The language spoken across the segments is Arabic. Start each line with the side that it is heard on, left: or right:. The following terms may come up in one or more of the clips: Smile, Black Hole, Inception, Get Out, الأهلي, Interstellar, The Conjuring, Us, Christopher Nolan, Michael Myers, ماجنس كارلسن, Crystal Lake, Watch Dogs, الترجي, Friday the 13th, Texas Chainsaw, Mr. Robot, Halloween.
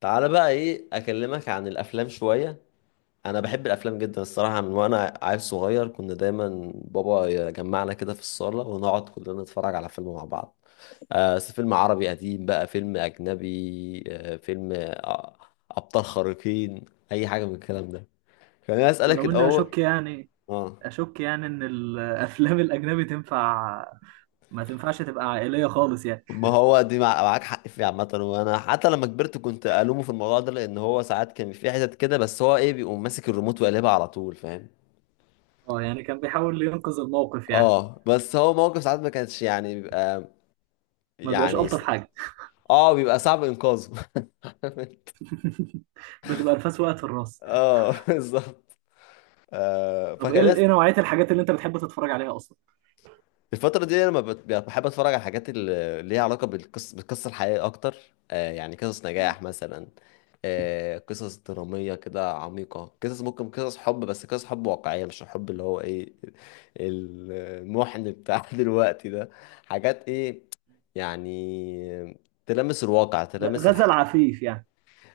left: تعالى بقى ايه اكلمك عن الافلام شويه. انا بحب الافلام جدا الصراحه، من وانا عيل صغير كنا دايما بابا يجمعنا كده في الصاله ونقعد كلنا نتفرج على فيلم مع بعض. فيلم عربي قديم، بقى فيلم اجنبي، فيلم ابطال خارقين، اي حاجه من الكلام ده. خليني اسالك
right: ولو اني
left: الاول.
right: اشك يعني
left: اه،
right: اشك يعني ان الافلام الاجنبي تنفع، ما تنفعش تبقى عائليه خالص يعني.
left: ما هو دي معاك حق فيه عامة، وانا حتى لما كبرت كنت الومه في الموضوع ده، لان هو ساعات كان في حتت كده، بس هو ايه، بيقوم ماسك الريموت وقلبها على طول، فاهم.
right: اه، يعني كان بيحاول ينقذ الموقف يعني،
left: اه بس هو موقف ساعات ما كانش يعني بيبقى
right: ما بيبقاش
left: يعني
right: الطف
left: س-
right: حاجه،
left: اه بيبقى صعب انقاذه.
right: بتبقى الفاس وقعت في الراس.
left: اه بالظبط.
right: طب ايه
left: فخلاص.
right: ايه نوعيه الحاجات اللي انت بتحب تتفرج عليها اصلا؟
left: الفترة دي لما بحب اتفرج على الحاجات اللي ليها علاقة بالقصة، بالقصة الحقيقية اكتر. يعني قصص
right: مم.
left: نجاح مثلا، قصص درامية كده عميقة، قصص ممكن قصص حب، بس قصص حب واقعية، مش الحب اللي هو ايه، المحن بتاع دلوقتي ده. حاجات ايه، يعني تلامس الواقع، تلامس
right: غزل
left: الحقيقة.
right: عفيف يعني.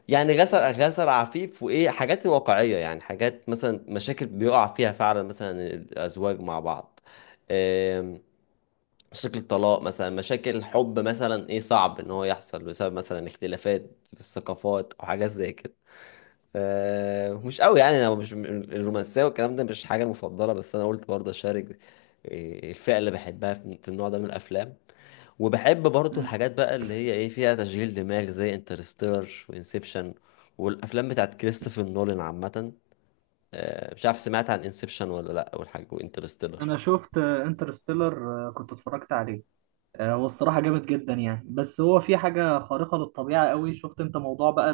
left: يعني غسل عفيف، وايه حاجات واقعيه، يعني حاجات مثلا مشاكل بيقع فيها فعلا مثلا الازواج مع بعض. آم، مشاكل الطلاق مثلا، مشاكل الحب مثلا، ايه صعب ان هو يحصل بسبب مثلا اختلافات في الثقافات او حاجات زي كده. مش قوي يعني، انا مش الرومانسيه والكلام ده مش حاجه المفضله، بس انا قلت برضه اشارك الفئه اللي بحبها في النوع ده من الافلام. وبحب برضو
right: مم.
left: الحاجات بقى اللي هي ايه، فيها تشغيل دماغ، زي انترستيلر وانسبشن والافلام بتاعت كريستوفر نولان عامه. مش عارف سمعت عن انسبشن ولا لا والحاجه وانترستيلر.
right: انا شفت انترستيلر، كنت اتفرجت عليه. هو الصراحه جامد جدا يعني، بس هو في حاجه خارقه للطبيعه قوي. شفت انت موضوع بقى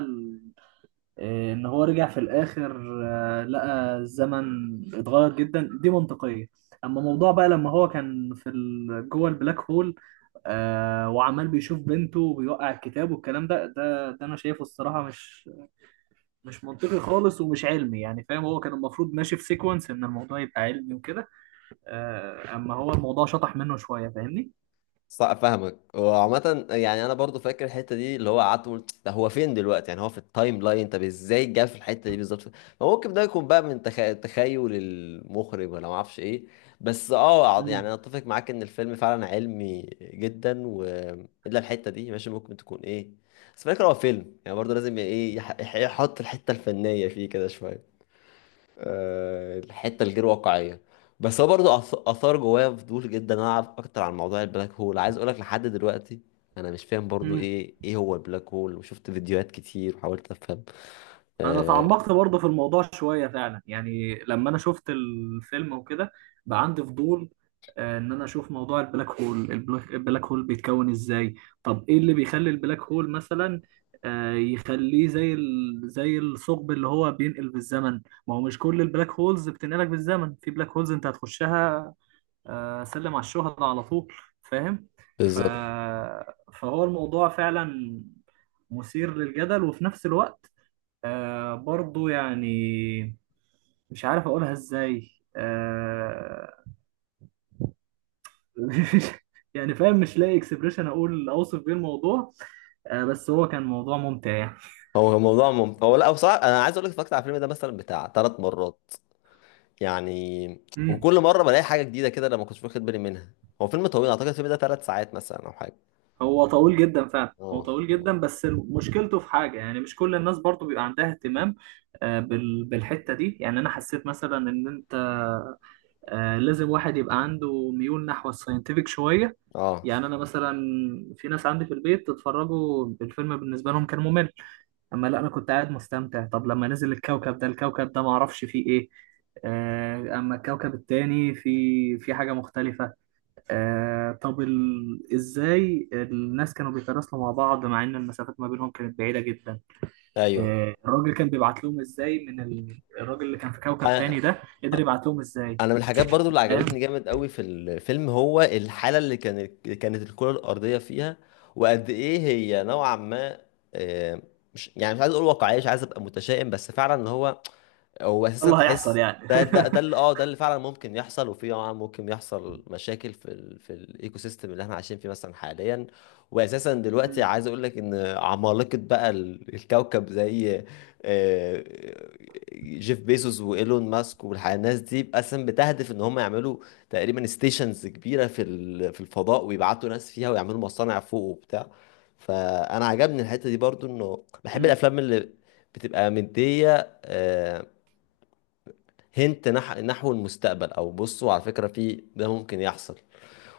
right: إيه، ان هو رجع في الاخر؟ لقى الزمن اتغير جدا، دي منطقية. اما موضوع بقى لما هو كان في جوه البلاك هول، وعمال بيشوف بنته وبيوقع الكتاب والكلام ده، ده انا شايفه الصراحة مش منطقي خالص ومش علمي يعني، فاهم. هو كان المفروض ماشي في سيكونس، ان الموضوع يبقى علمي وكده. اما هو الموضوع شطح منه شوية، فاهمني؟
left: صح، فاهمك. وعامة يعني انا برضو فاكر الحتة دي اللي هو قعدت قلت ده، هو فين دلوقتي، يعني هو في التايم لاين، طب ازاي جه في الحتة دي بالظبط. فممكن ده يكون بقى تخيل المخرج ولا ما اعرفش ايه. يعني انا اتفق معاك ان الفيلم فعلا علمي جدا، و الا الحتة دي ماشي ممكن تكون ايه. بس فاكر هو فيلم يعني برضو لازم ايه يحط الحتة الفنية فيه كده شوية. الحته الغير واقعيه. بس هو برضه اثار جوايا فضول جدا إن انا اعرف اكتر عن موضوع البلاك هول، عايز اقولك لحد دلوقتي انا مش فاهم برضه
right: مم.
left: ايه، ايه هو البلاك هول. وشفت فيديوهات كتير وحاولت افهم.
right: انا
left: آه
right: تعمقت برضه في الموضوع شويه فعلا، يعني لما انا شفت الفيلم وكده بقى عندي فضول. ان انا اشوف موضوع البلاك هول، البلاك هول بيتكون ازاي. طب ايه اللي بيخلي البلاك هول مثلا، يخليه زي زي الثقب اللي هو بينقل بالزمن؟ ما هو مش كل البلاك هولز بتنقلك بالزمن، في بلاك هولز انت هتخشها سلم على الشهداء على طول، فاهم. ف...
left: بالظبط.
right: فهو الموضوع فعلا مثير للجدل، وفي نفس الوقت برضو، يعني مش عارف اقولها ازاي. آه يعني فاهم، مش لاقي اكسبريشن اقول اوصف بيه الموضوع. بس هو كان موضوع ممتع يعني.
left: هو لا بصراحه انا عايز اقولك اتفرجت على الفيلم ده مثلا بتاع ثلاث مرات يعني،
right: امم
left: وكل مره بلاقي حاجه جديده كده انا ما كنتش واخد بالي منها. هو فيلم طويل، اعتقد الفيلم ده ثلاث ساعات مثلا او حاجه.
right: هو طويل جدا فعلا، هو
left: اه
right: طويل
left: اه
right: جدا، بس مشكلته في حاجة يعني مش كل الناس برضو بيبقى عندها اهتمام بالحتة دي. يعني أنا حسيت مثلا إن أنت لازم واحد يبقى عنده ميول نحو الساينتفك شوية.
left: اه،
right: يعني أنا مثلا، في ناس عندي في البيت اتفرجوا الفيلم بالنسبة لهم كان ممل، أما لا، أنا كنت قاعد مستمتع. طب لما نزل الكوكب ده الكوكب ده معرفش فيه إيه، أما الكوكب التاني في حاجة مختلفة. طب إزاي الناس كانوا بيتراسلوا مع بعض، مع إن المسافات ما بينهم كانت بعيدة جدا؟
left: ايوه.
right: الراجل كان بيبعت لهم إزاي؟ الراجل اللي كان في كوكب
left: أنا-
right: تاني ده قدر يبعت لهم إزاي؟
left: انا من الحاجات برضو اللي عجبتني جامد قوي في الفيلم هو الحاله اللي كانت، اللي كانت الكره الارضيه فيها، وقد ايه هي نوعا ما. آه، مش يعني مش عايز اقول واقعيه، مش عايز ابقى متشائم، بس فعلا ان هو، هو اساسا
right: الله، هيحصل
left: تحس
right: يعني.
left: ده ده اللي اه، ده اللي فعلا ممكن يحصل. وفي طبعا ممكن يحصل مشاكل في الايكو سيستم اللي احنا عايشين فيه مثلا حاليا. واساسا دلوقتي
right: مم.
left: عايز اقول لك ان عمالقه بقى الكوكب زي آه، جيف بيزوس وايلون ماسك والناس دي، اساسا بتهدف ان هم يعملوا تقريبا ستيشنز كبيره في الفضاء، ويبعتوا ناس فيها، ويعملوا مصانع فوق وبتاع. فانا عجبني الحته دي برضو، انه بحب
right: مم.
left: الافلام اللي بتبقى مديه نحو المستقبل، او بصوا على فكرة في ده ممكن يحصل.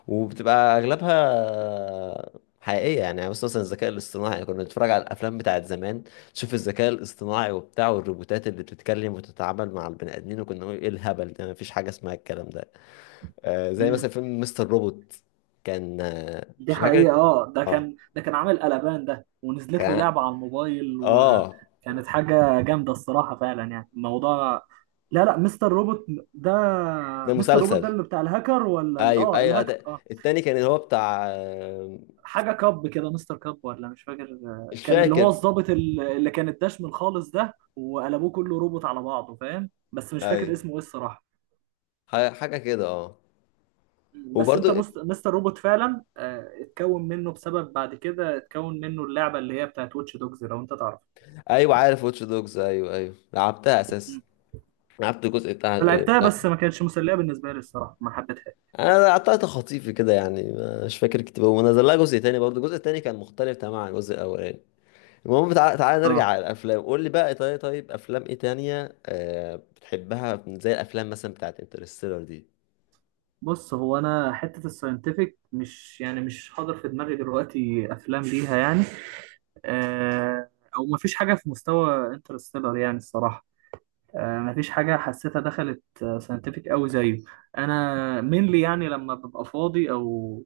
left: وبتبقى اغلبها حقيقية يعني، يعني بس مثلا الذكاء الاصطناعي، يعني كنا بنتفرج على الافلام بتاعت زمان، تشوف الذكاء الاصطناعي وبتاع والروبوتات اللي بتتكلم وتتعامل مع البني ادمين، وكنا نقول ايه الهبل ده، مفيش حاجة اسمها الكلام ده. آه زي مثلا
right: مم.
left: فيلم مستر روبوت. كان مش
right: دي
left: فاكر.
right: حقيقة. اه، ده
left: اه
right: كان ده كان عامل قلبان ده، ونزلت له
left: كان
right: لعبة على الموبايل
left: اه آه.
right: وكانت حاجة جامدة الصراحة، فعلا يعني الموضوع. لا، لا، مستر روبوت ده.
left: ده
right: مستر روبوت
left: مسلسل.
right: ده اللي بتاع الهاكر، ولا
left: ايوه ايوه
right: الهاكر،
left: أت- التاني كان اللي هو بتاع
right: حاجة كاب كده، مستر كاب ولا مش فاكر.
left: مش
right: كان اللي هو
left: فاكر.
right: الضابط اللي كان الدشم الخالص ده وقلبوه كله روبوت على بعضه، فاهم، بس مش فاكر
left: ايوه
right: اسمه ايه الصراحة.
left: حاجة كده اه.
right: بس
left: وبرضو
right: انت مستر روبوت فعلا. اتكون منه بسبب، بعد كده اتكون منه اللعبه اللي هي بتاعت واتش دوجز، لو انت تعرف.
left: ايوه عارف واتش دوجز، ايوه ايوه لعبتها اساسا،
right: مم.
left: لعبت الجزء بتاع،
right: انا لعبتها
left: بتاع،
right: بس ما كانتش مسليه بالنسبه لي الصراحه، ما حبيتهاش.
left: انا قطعت خطيفي كده يعني، مش فاكر كتير. ونزل لها جزء تاني برضو، الجزء التاني كان مختلف تماما عن الجزء الاولاني. المهم، تعال نرجع
right: اه،
left: على الافلام، قول لي بقى، طيب طيب طيب، افلام ايه تانية بتحبها، زي الافلام مثلا بتاعت انترستيلر دي.
right: بص هو انا حته الساينتفك مش حاضر في دماغي دلوقتي افلام ليها يعني، آه او ما فيش حاجه في مستوى انترستيلر يعني الصراحه. مفيش حاجة حسيتها دخلت ساينتفك أوي زيه. أنا mainly يعني لما ببقى فاضي أو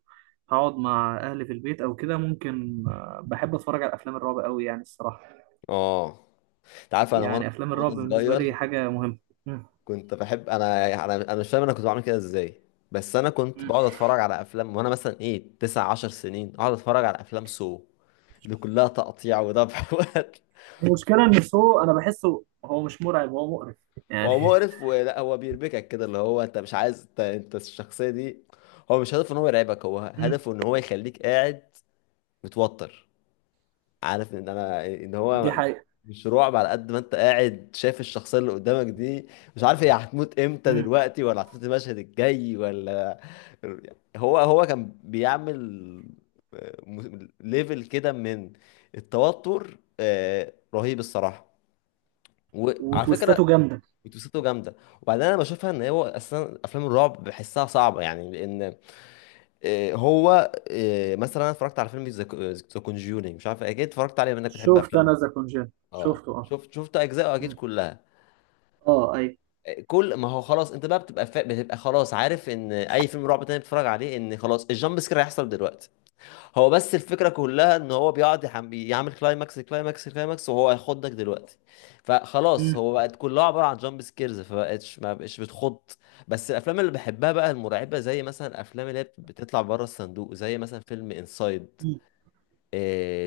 right: هقعد مع أهلي في البيت أو كده ممكن، بحب أتفرج على أفلام الرعب أوي يعني الصراحة.
left: اه انت عارف، انا وانا
right: يعني أفلام الرعب
left: وانا
right: بالنسبة لي
left: صغير
right: حاجة مهمة. مم.
left: كنت بحب، انا مش فاهم انا كنت بعمل كده ازاي، بس انا كنت
right: مم.
left: بقعد اتفرج على افلام وانا مثلا ايه تسع عشر سنين، اقعد اتفرج على افلام سو اللي كلها تقطيع وذبح وقتل.
right: المشكلة إن سو أنا بحسه هو مش مرعب، هو مقرف يعني.
left: هو مقرف، ولا هو بيربكك كده اللي هو انت مش عايز انت، انت الشخصيه دي. هو مش هدفه ان هو يرعبك، هو
right: مم.
left: هدفه ان هو يخليك قاعد متوتر، عارف ان انا ان
right: دي
left: هو
right: حقيقة.
left: مش رعب على قد ما انت قاعد شايف الشخصيه اللي قدامك دي، مش عارف هي هتموت امتى،
right: مم.
left: دلوقتي ولا هتموت المشهد الجاي ولا. هو هو كان بيعمل ليفل كده من التوتر رهيب الصراحه. وعلى فكره
right: وتويستاته جامدة.
left: بتوسته جامده. وبعدين انا بشوفها ان هو اصلا افلام الرعب بحسها صعبه يعني، لان آه، هو آه، مثلا انا اتفرجت على فيلم ذا كونجورينج، مش عارف اكيد اتفرجت عليه، منك بتحب
right: شفت
left: افلام.
right: أنا ذا كونجين،
left: اه
right: شفته أه.
left: شفت اجزاء اكيد
right: مم.
left: كلها.
right: أه. أي.
left: كل ما هو خلاص انت بقى بتبقى خلاص عارف ان اي فيلم رعب تاني بتتفرج عليه ان خلاص الجامب سكير هيحصل دلوقتي. هو بس الفكره كلها ان هو بيقعد يعمل كلايماكس كلايماكس كلايماكس، وهو هيخضك دلوقتي. فخلاص
right: مم.
left: هو بقت كلها عباره عن جامب سكيرز، فبقتش ما بقتش بتخض. بس الافلام اللي بحبها بقى المرعبه، زي مثلا الافلام اللي هي بتطلع بره الصندوق، زي مثلا فيلم انسايد
right: مم.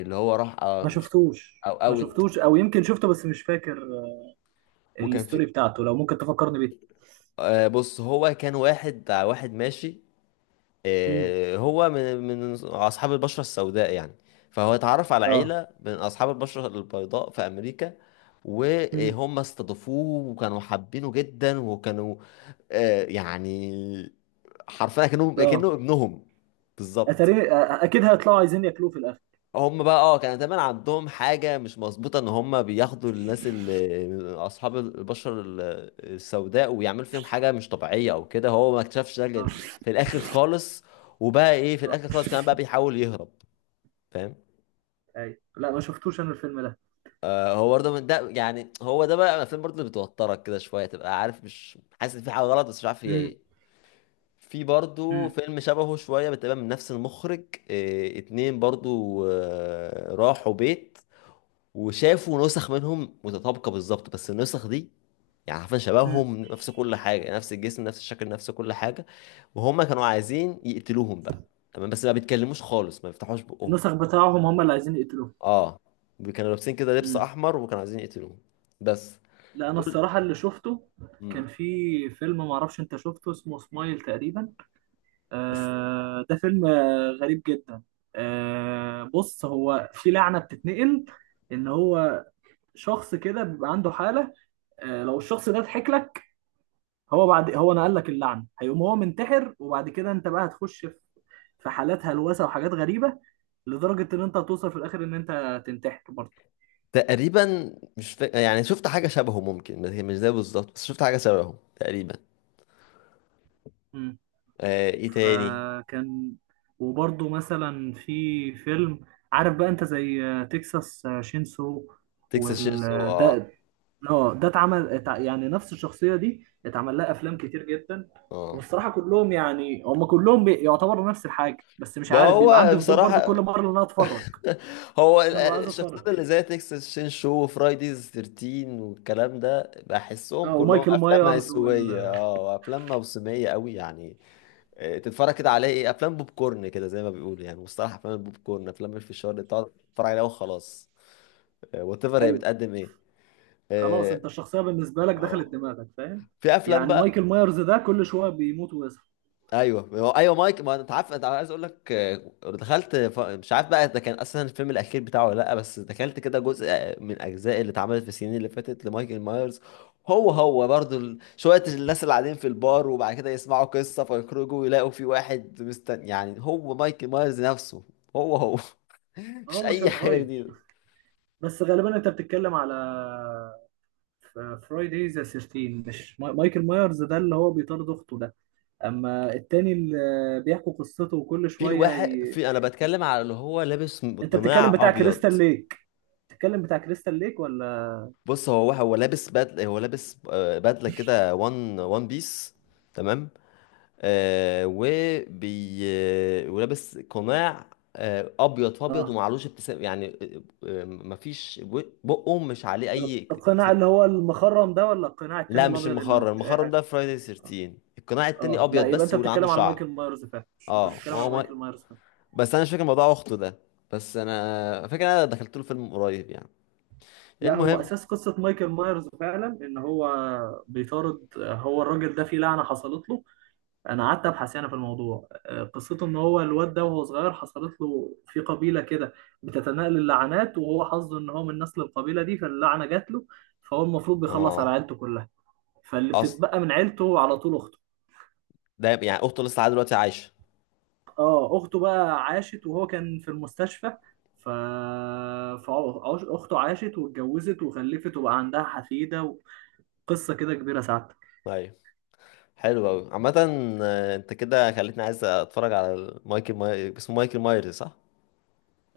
left: اللي هو راح
right: ما
left: مش،
right: شفتوش،
left: او
right: ما
left: اوت.
right: شفتوش، أو يمكن شفته بس مش فاكر
left: وكان في
right: الستوري بتاعته، لو ممكن تفكرني بيه.
left: بص هو كان واحد ماشي،
right: مم.
left: هو من اصحاب البشره السوداء يعني، فهو اتعرف على
right: اه.
left: عيله من اصحاب البشره البيضاء في امريكا،
right: مم.
left: وهم استضافوه وكانوا حابينه جدا، وكانوا يعني حرفيا كانوا كانه
right: اه،
left: ابنهم. بالظبط.
right: اتاري اكيد هيطلعوا عايزين ياكلوه في الاخر.
left: هم بقى اه كان دايما عندهم حاجة مش مظبوطة، ان هم بياخدوا الناس اللي اصحاب البشرة السوداء، ويعملوا فيهم حاجة مش طبيعية او كده. هو ما اكتشفش ده غير
right: اه.
left: في الاخر خالص، وبقى ايه في
right: اه.
left: الاخر خالص كمان بقى بيحاول يهرب، فاهم.
right: ايوه. لا، ما شفتوش انا الفيلم ده.
left: آه هو برضه من ده يعني، هو ده بقى الافلام برضه اللي بتوترك كده شوية، تبقى عارف مش حاسس ان في حاجة غلط بس مش عارف هي
right: مم.
left: ايه. في برضه
right: مم.
left: فيلم شبهه شوية، بتبقى من نفس المخرج. آه اتنين برضه، آه راحوا بيت وشافوا نسخ منهم متطابقة بالظبط، بس النسخ دي يعني عارفين
right: مم.
left: شبههم، نفس كل حاجة، نفس الجسم، نفس الشكل، نفس كل حاجة، وهم كانوا عايزين يقتلوهم بقى. تمام بس ما بيتكلموش خالص، ما بيفتحوش بقهم.
right: النسخ بتاعهم هم اللي عايزين يقتلوه.
left: اه، كانوا لابسين كده لبس
right: امم.
left: احمر، وكانوا عايزين يقتلوهم. بس
right: لا، انا
left: دول
right: الصراحه اللي شفته
left: مم.
right: كان في فيلم، ما اعرفش انت شفته، اسمه سمايل تقريبا.
left: بس
right: ده فيلم غريب جدا. بص، هو في لعنه بتتنقل، ان هو شخص كده بيبقى عنده حاله. لو الشخص ده ضحك لك، هو بعد هو نقل لك اللعنه، هيقوم هو منتحر، وبعد كده انت بقى هتخش في حالات هلوسه وحاجات غريبه، لدرجه ان انت هتوصل في الاخر ان انت تنتحر برضه.
left: تقريبا مش فا... يعني شفت حاجة شبهه ممكن، بس هي مش زي بالظبط، بس شفت حاجة شبهه تقريبا.
right: مم.
left: آه ايه تاني.
right: فكان، وبرضه مثلا في فيلم، عارف بقى انت زي تكساس شينسو
left: تكساس شيرسو
right: وال
left: اه
right: ده. اه، ده اتعمل، يعني نفس الشخصيه دي اتعمل لها افلام كتير جدا.
left: اه.
right: والصراحه كلهم يعني هم كلهم يعتبروا نفس الحاجه، بس مش
left: ما
right: عارف، بيبقى
left: هو
right: عندي فضول برضه كل
left: بصراحة
right: مره ان انا اتفرج،
left: هو
right: انا ببقى عايز
left: الشخصيات
right: اتفرج.
left: اللي زي تكساس شين شو وفرايديز 13 والكلام ده، بحسهم
right: اه،
left: كلهم
right: ومايكل
left: افلام
right: مايرز
left: هيسويه اه، افلام موسميه قوي يعني. تتفرج كده عليه، ايه افلام بوب كورن كده زي ما بيقولوا، يعني مصطلح افلام البوب كورن، افلام الفشار اللي بتقعد تتفرج عليها وخلاص، وات ايفر هي
right: ايوه،
left: بتقدم ايه.
right: خلاص
left: اه
right: انت الشخصيه بالنسبه لك دخلت
left: آه.
right: دماغك، فاهم.
left: في افلام
right: يعني مايكل
left: بقى.
right: مايرز ده كل شويه بيموت ويصحى.
left: ايوه هو مايك، ما انت عارف انت عايز اقول لك دخلت مش عارف بقى ده كان اصلا الفيلم الاخير بتاعه ولا لا، بس دخلت كده جزء من اجزاء اللي اتعملت في السنين اللي فاتت لمايكل مايرز. هو هو برضو شويه الناس اللي قاعدين في البار، وبعد كده يسمعوا قصه فيخرجوا ويلاقوا في واحد مستني يعني هو مايكل مايرز نفسه. هو مش
right: اه، مش
left: اي حاجه
right: هيتغير.
left: جديده.
right: بس غالبا انت بتتكلم على فرايداي ذا 13، مش مايكل مايرز ده اللي هو بيطارد اخته ده، اما التاني اللي بيحكوا قصته وكل
left: في
right: شويه
left: الواحد في، انا بتكلم على اللي هو لابس
right: انت بتتكلم
left: قناع
right: بتاع
left: ابيض.
right: كريستال ليك بتتكلم بتاع كريستال ليك ولا؟
left: بص هو لابس بدله، هو لابس بدله كده وان وان بيس. تمام. آه وبي آه، ولابس قناع آه ابيض في ابيض،
right: اه،
left: ومعلوش ابتسام يعني مفيش بقه مش عليه اي
right: القناع
left: اكسب.
right: اللي هو المخرم ده ولا القناع التاني
left: لا مش
right: الابيض اللي ما
left: المخرم،
right: فيهوش اي
left: المخرم
right: حاجه؟
left: ده فرايداي 13. القناع التاني
right: اه، لا،
left: ابيض
right: يبقى
left: بس،
right: انت
left: واللي عنده
right: بتتكلم على
left: شعر
right: مايكل مايرز فعلا. انت
left: اه.
right: بتتكلم على
left: وهو ما...
right: مايكل مايرز فعلا.
left: بس انا مش فاكر موضوع اخته ده، بس انا فاكر انا دخلت له فيلم قريب يعني.
right: لا، هو
left: المهم
right: اساس قصه مايكل مايرز فعلا ان هو بيطارد، هو الراجل ده في لعنه حصلت له. انا قعدت ابحث يعني في الموضوع، قصته ان هو الواد ده وهو صغير حصلت له في قبيله كده بتتناقل اللعنات، وهو حظه ان هو من نسل القبيله دي، فاللعنه جات له. فهو المفروض بيخلص على
left: اه
right: عيلته كلها، فاللي
left: اصل
right: بتتبقى من عيلته على طول اخته.
left: ده يعني، اخته لسه لحد دلوقتي عايشه.
right: اه، اخته بقى عاشت وهو كان في المستشفى، ف فاخته عاشت واتجوزت وخلفت وبقى عندها حفيده، وقصه كده كبيره سعادتك.
left: ايوه، حلو قوي عامة. انت كده خليتني عايز اتفرج على اسمه مايكل مايرز صح؟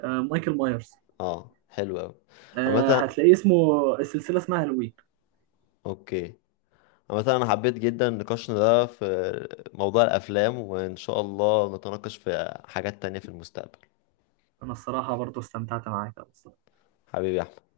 right: آه، مايكل مايرز.
left: اه حلو قوي عامة،
right: هتلاقيه اسمه، السلسله اسمها هالوين.
left: اوكي. عامة انا حبيت جدا نقاشنا ده في موضوع الافلام، وان شاء الله نتناقش في حاجات تانية في المستقبل.
right: انا الصراحه برضو استمتعت معاك أوي.
left: حبيبي يا أحمد.